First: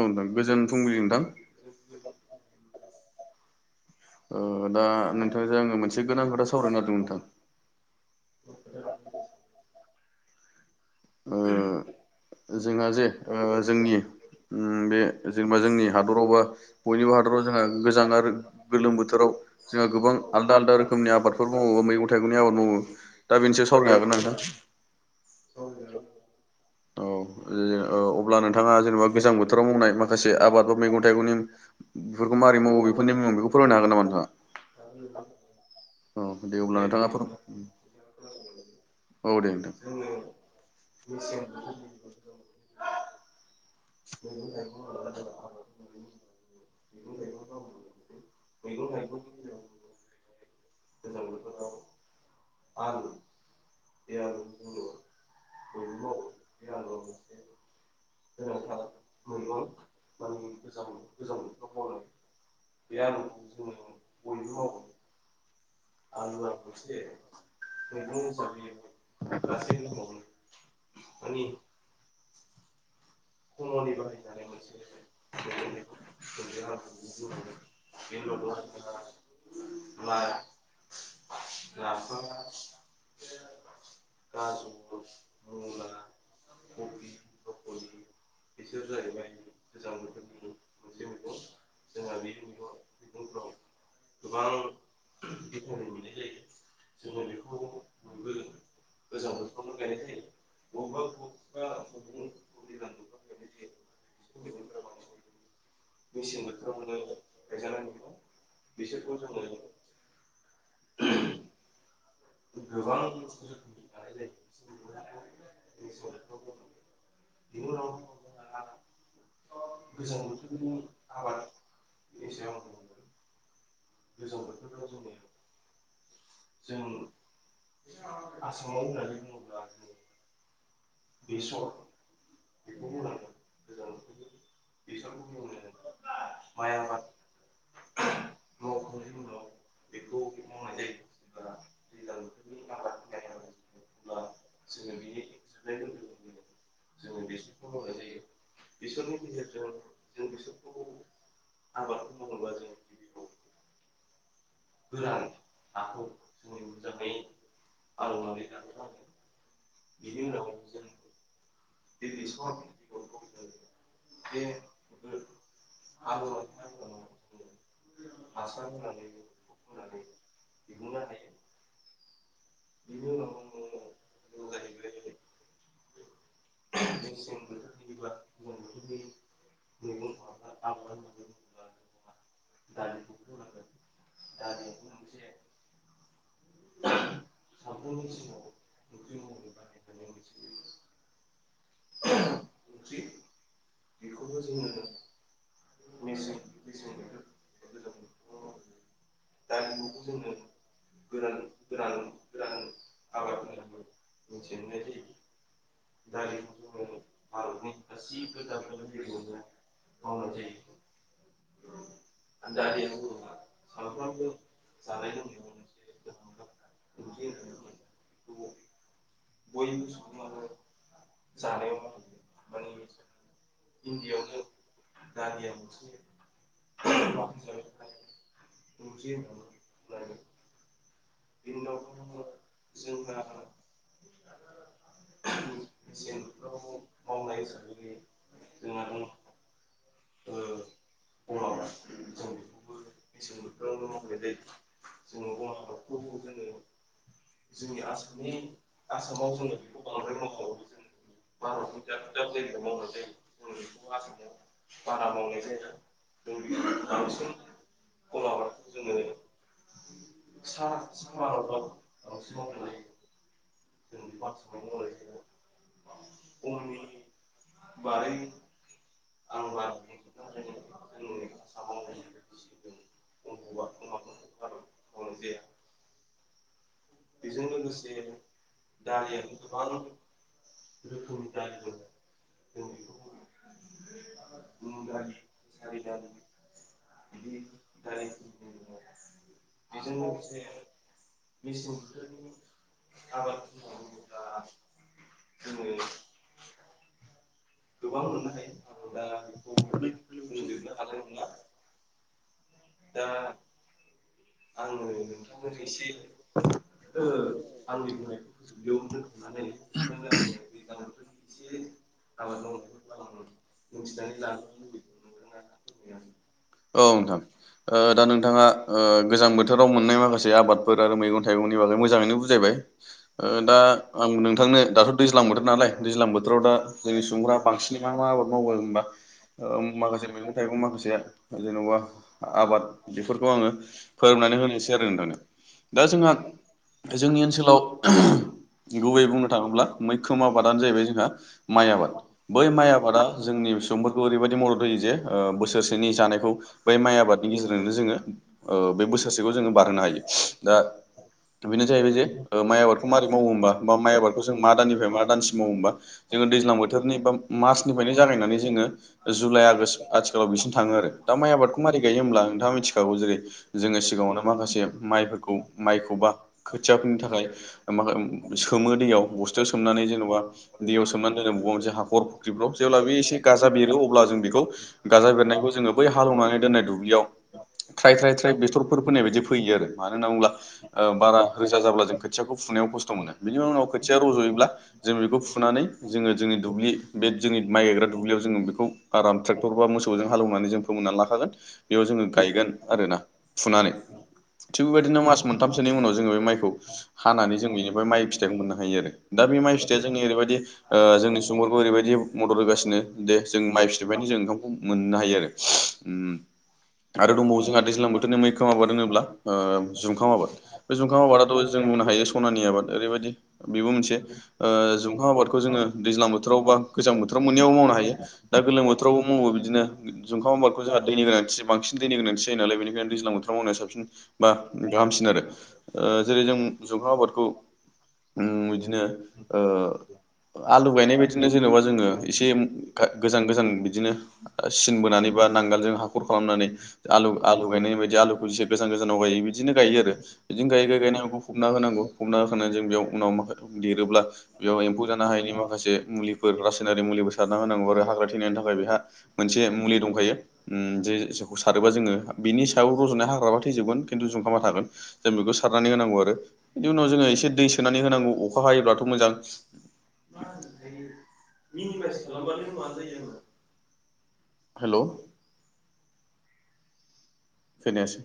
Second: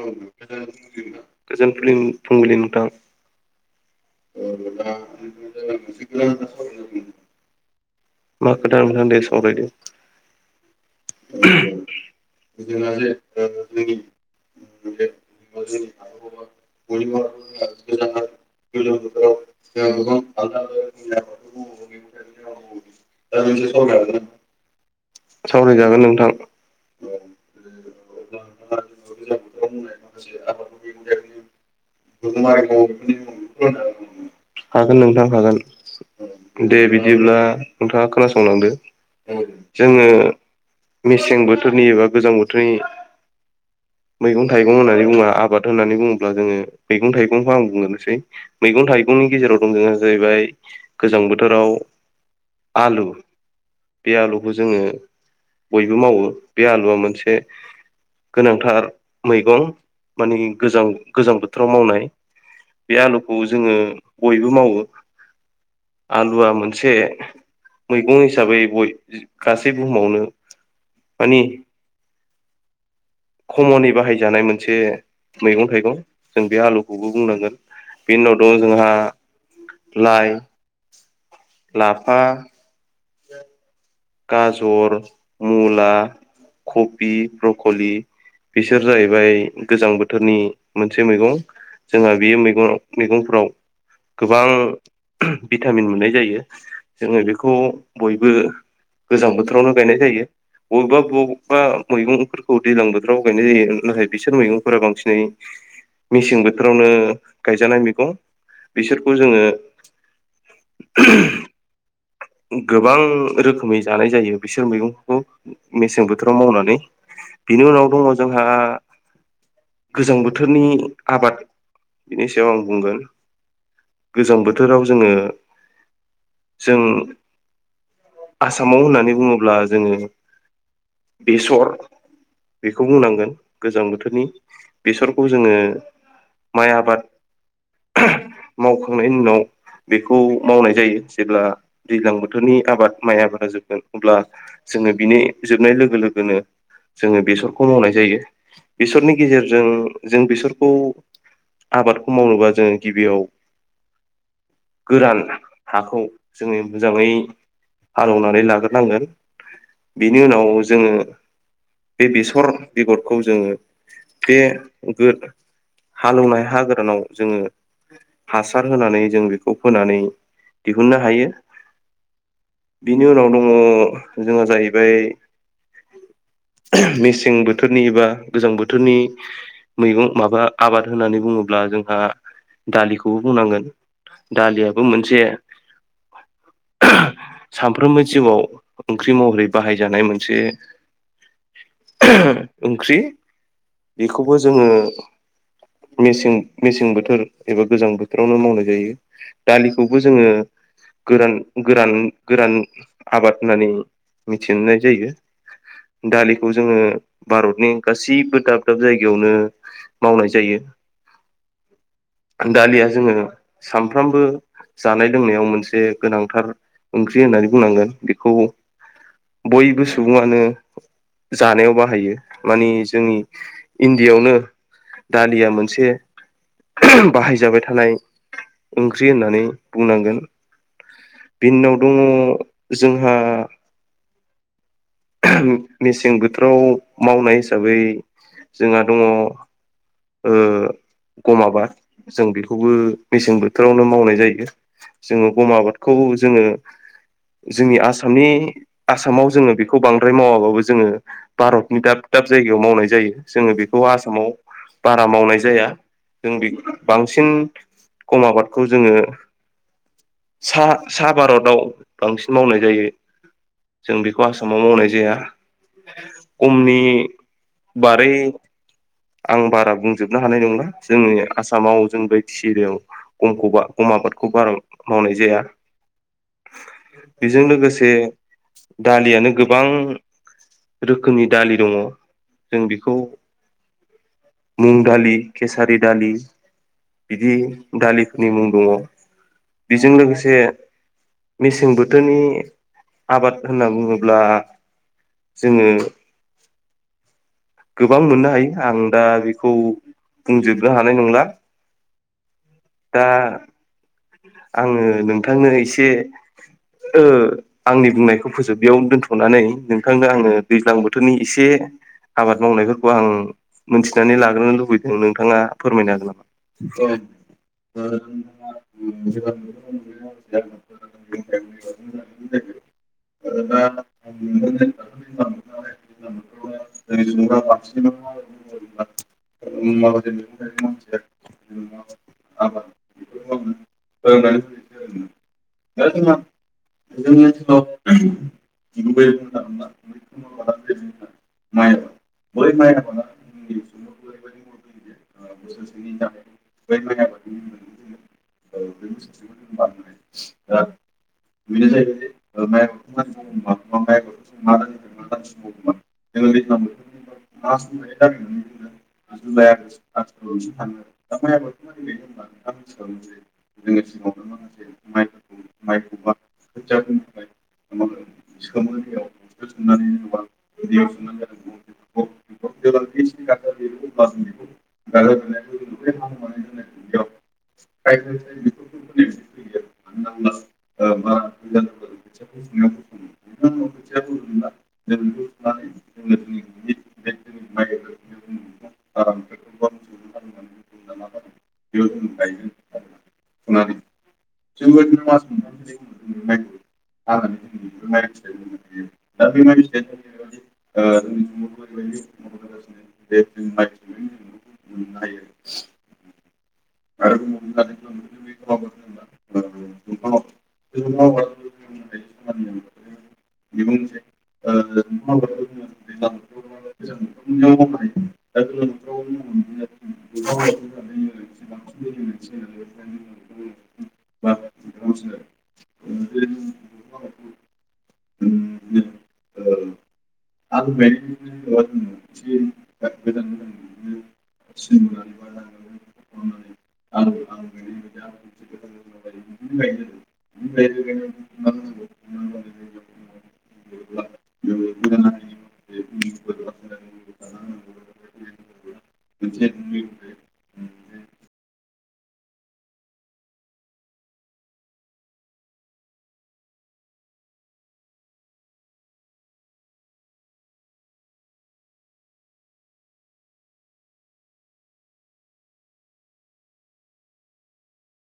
औ नोंथां गोजोन फुंबिलि नोंथां गोजोन फुंबिलि नोंथां दा नोंथांजों आङो मोनसे गोनां खोथा सावरायनो नागिरदों नोंथां मा खोथा नोंथां दे सावरायदो ओ जोंहा जे जोंनि बे जेनेबा जोंनि हादराव बा बयनिबो हादराव जोंहा गोजां आरो गोलोम बोथोराव जोंहा गोबां आलदा - आलदा रोखोमनि आबादफोर मावो मैगं- थाइगंनि आबाद मावो दा बेनि सावरायनो हागोन ना नोंथां सावरायजागोन नोंथां औ ओ अब्ला नोंथाङा जेनेबा गोजां बोथोराव मावनाय माखासे आबाद बा मैगं- थाइगंनि बेफोरखौ मोरै मावो बेफोरनि मुं बेखौ फरमायनो हागोन नामा नोंथांआ हागोन नोंथां हागोन दे अब्ला नोंथाङा फोर बिदिब्ला नोंथाङा खोनासंलांदो औ दे नोंथां जोङो मेसें बोथोरनि एबा गोजां बोथोरनि मैगं -थाइगं होननानै बुङा आबाद होननानै बुङोब्ला जोङो मैगं- थाइगंखौ आं बुंगोनोसै मैगं थाइगंनि गेजेराव दं जोंहा जाहैबाय गोजां बोथोराव आलु बे आलुखौ जोङो बयबो मावो बे आलुआ मोनसे गोनांथार मैगं मानि गोजां गोजां बोथोराव मावनाय। बे आलुखौ जोङो बयबो मावो। आलुआ मोनसे मैगं हिसाबै बय गासै बुहुमावनो मानि खमनै बाहायजानाय मोनसे मैगं थाइगं जों बे आलुखौबो बुंनांगोन बेनि उनावथ' जोंहा लाइ लाफा [inaudible] गाजर मुला कबि ब्रकलि बिसोर जाहैबाय गोजां बोथोरनि मोनसे मैगं। जोंहा बेयो मैगं मैगंफोराव गोबां भिटामिन मोननाय जायो जोङो बेखौ बयबो गोजां बोथोरावनो गायनाय जायो बबेबा बबेबा मैगंफोरखौ दैज्लां बोथोराव गायनाय जायो नाथाय बिसोर मैगंफोरा बांसिनै मेसें बोथोरावनो गायजानाय मैगं। बिसोरखौ जोङो [inaudible] गोबां रोखोमनि जानाय जायो बिसोर मैगंखौ मेसें बोथोराव मावनानै। बिनि उनाव दङ जोंहा गोजां बोथोरनि आबाद बिनि सायाव आं बुंगोन। गोजां बोथोराव जोङो जों आसामाव होननानै बुङोब्ला जोङो बेसर बेखौ बुंनांगोन गोजां बोथोरनि बेसरखौ जोङो माइ आबाद मावखांनायनि उनाव बेखौ मावनाय जायो जेब्ला दैज्लां बोथोरनि आबाद माइ आबाद अब्ला जोङो बिनि नाय लोगो लोगोनो जोङो बेसरखौ मावनाय जायो। बेसरनि गेजेरजों जों बेसरखौ आबादखौ मावनोबा जोङो गिबियाव गोरान हाखौ जोङो मोजाङै हालौनानै लाग्रोनांगोन बेनि उनाव जोङो बे बेसर बिगरखौ जोङो बे गोद हालेवनाय हा गोरानाव जोङो हासार होनानै जों बेखौ फोनानै दिहुननो हायो। बिनि उनाव दङ जोंहा जाहैबाय [inaudible] मेसें बोथोरनि बा गोजां बोथोरनि मैगं माबा आबाद होननानै बुङोब्ला जोंहा दालिखौबो बुंनांगोन दालियाबो मोनसे [inaudible] सानफ्रोमबो जिउआव ओंख्रि महरै बाहायजानाय मोनसे ओंख्रि बेखौबो जोङो मेसें मेसें बोथोर एबा गोजां बोथोरावनो मावनाय जायो दालिखौबो जोङो गोरान गोरान गोरान आबाद होननानै मिथिनाय जायो। दालिखौ जोङो भारतनि गासैबो दाब दाब जायगायावनो मावनाय जायो [inaudible] दालिया जोङो सामफ्रामबो जानाय लोंनायाव मोनसे गोनांथार ओंख्रि होननानै बुंनांगोन बेखौ बयबो सुबुङानो। जानायाव बाहायो मानि जोंनि इण्डियाआवनो दालिया मोनसे बाहायजाबाय थानाय। ओंख्रि होननानै बुंनांगोन। बिनि उनाव दङ जोंहा मेसें बोथोराव मावनाय हिसाबै जोंहा दङ ओ गम आबाद जों बेखौबो मेसें बोथोरावनो मावनाय जायो जोङो गम आबादख खौ जोङो जोंनि आसामनि आसामाव जोङो बेखौ बांद्राय मावाबाबो जोङो भारतनि दाब दाब जायगायाव मावनाय जायो जोङो बेखौ आसामाव बारा मावनाय जाया जों बेख बांसिन गम आबादखौ जोङो [inaudible] सा सा भारताव बांसिन मावनाय जायो। जों बेखौ आसामाव मावनाय जाया गमनि बारै आं बारा बुंजोबनो हानाय नंला जोंनि आसामाव जों ब्रैथिसिरियाव गमखौबा गम आबादख खौ बारा मावनाय जाया। बेजों लोगोसे दालियानो गोबां रोखोमनि दालि दङ जों बेखौ मुं दालि केसारि दालि बिदि दालिफोरनि मुं दङ बेजों लोगोसे मेसेंबो थोरनि आबाद होनना बुङोब्ला जोङो गोबां मोननो हायो आं दा बेखौ बुंजोबनो हानाय नंला। दा आङो नोंथांनो एसे ओ आंनि बुंनायखौ फोजोब बेयावनो दोनथ'नानै नोंथांनो आङो दैज्लां बोथोरनि एसे आबाद मावनायफोरखौ आं मोन्थिनानै लाग्रोनो लुबैदों नोंथाङा फोरमायनो हागोन नामा? औ नोंथां। ओ दा नोंथाङा ओ गोजां बोथोराव मोननाय माखासे आबादफोर आरो मैगं थाइगंनि बागै मोजाङैनो बुजायबाय। ओ दा आं नोंथांनो दाथ' दैज्लां बोथोर नालाय दैज्लां बोथोराव दा जोंनि सुबुंफोरा बांस सिनि मा मा आबाद मावो होनबा ओ माखासेया मैगं थाइगं माखासेया जेन'बा आबाद बेफोरखौ आङो फोरोंनानै होनोसै आरो नोंथांनो दा जोंहा जोंनि ओनसोलाव गुबै बुंनो थाङोब्ला मैखोम आबादानो जाहैबाय जोंहा माइ आबाद बै माइ आबादा जोंनि निउ सुबुंफोरखौ ओरैबायदि मदद होयो जे ओ बोसोरसेनि जानायखौ बै माइ आबाद नि गेजेरजोंनो जोङो ओ बे बोसोरसेखौ जोङो बारहोनो हायो दा बेनो जाहैबाय जे ओ माइ आबादखौ मारै मावो होमबा बा माइ आबादखौ जों मा दाननिफ्राय मा दानसिम मावो होमबा जोङो दैज्लां बोथोरनि बा मार्चनिफ्रायनो जागायनानै जोङो ओ जुलाइ आगष्ट आथिखालाव बिसिम थाङो आरो दा दा माय आबादखौ मारै गायो होनब्ला नोंथाङा मिथिखागौ जेरै जोङो सिगाङावनो माखासे मायफोरखौ मायखौबा खोथिया फ फोनो थाखाय ओ मा खामो सोमो दैयाव बस्थायाव सोमनानै जेनेवबा दैयाव सोमनानै दोनो बबेबा मोनसे हा हाखर फुख्रिफ्राव जेब्ला बे एसे गाजा बेरो अब्ला जों बेखौ गाजा बेरनायखौ जोङो बै हालेवनानै दोन्नाय दु बियाव थ्राय थ्राय थ्राय बेथरफोर फोनाय बायदि फैयो आरो मानो होनना बुंब्ला ओ बारा रोजा जाब्ला जों खोथियाखौ फुनो नायाव खस्ट' मोनो बेनि उनाव खोथिया रज'योब्ला जों बेखौ फुनानै जोङो जोंनि दुब्लि बे जोंनि मा माइ गायग्रा दुब्लियाव जोङो बेखौ आराम टेक्टर बा मोसौजों हालौनानै फोमोन्ना लाखागोन। बेयाव जोङो गायगोन आरोना फुनानै थिग बेबायदिनो मास मोनथामसोनि उनाव जोङो बे माइखौ हानानै जों बेनिफ्राय माइ फिथाइखौ मोननो हायो आरो दा बे माइ फिथाया जोंनि ओैरैबायदि ओ जोंनि सुबुंफोरखौ ओरैबायदि मदद होगासिनो दे जों माइ फिथबायनि जों बिफांखौ मोननो हायो आरो उम आरो दंबावो जोंहा दैज्लां बोथोरनि मैखोम आबाद होनोब्ला ओ जुंखाम आबाद बे जुंखाम आबादाथ' जों नुनो हाय बे सनानि आबाद ओरैबायदि बेबो मोनसे ओ जुंखाव आबादखौ जोङो दैज्लां बोथोराव बा गोजां बोथोराव मोनैबो मावनो हायो दा गोलोम बोथोरावबो मावो बिदिनो जुंखाम आबादखौ जोंहा दैनि गोनां बे बांसिन दैनि गोनांसिन जायो नालाय बेनिखायनो दैज्लां बोथाराव मावनाया साबसिन बा गाहामसिन आरो ओ जेरै जों [unintelligible] जखाम आबादखौ उम बिदिनो ओ आलु गायनाय बायदिनो जेनेबा जोंङो एसे गोजान गोजां बिदिनो सिन बोनानैबो बा नांगाल जों हा खालामनानै आलु आलु गायनाय बायदि आलुखौ इसे गोजान गोजानाव गायो बिदिनो गायो आरो बिदिनो गायो गायो बेगंरखौ फबना होनांगौ फबना होनानै जों बेयाव उनाव माखासे देरोब्ला बेयाव एम्फौ जानो हायनि माखासे मुलिफोर रासायनारि मुलिफोर सारना होनांगौ आरो हाग्रा थैनायनि थाखाय बेहा मोनसे मुलि दंखायो। ओम जे जेखौ सारोबा जोंङो बिनि सायाव रज'नाय हाग्राबा थैजोबगोन खिन्थु जुंखामा थागोन जों बेखौ सार नानै होनांगौ आरो बिनि उनाव जोंङो एसे दै सोनानै होनांगौ अखा हायोब्लाथ' मोजां। [unintelligible] हेलौ। खोनायासै।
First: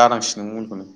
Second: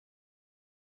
दादांसै नों मुलिखौनो।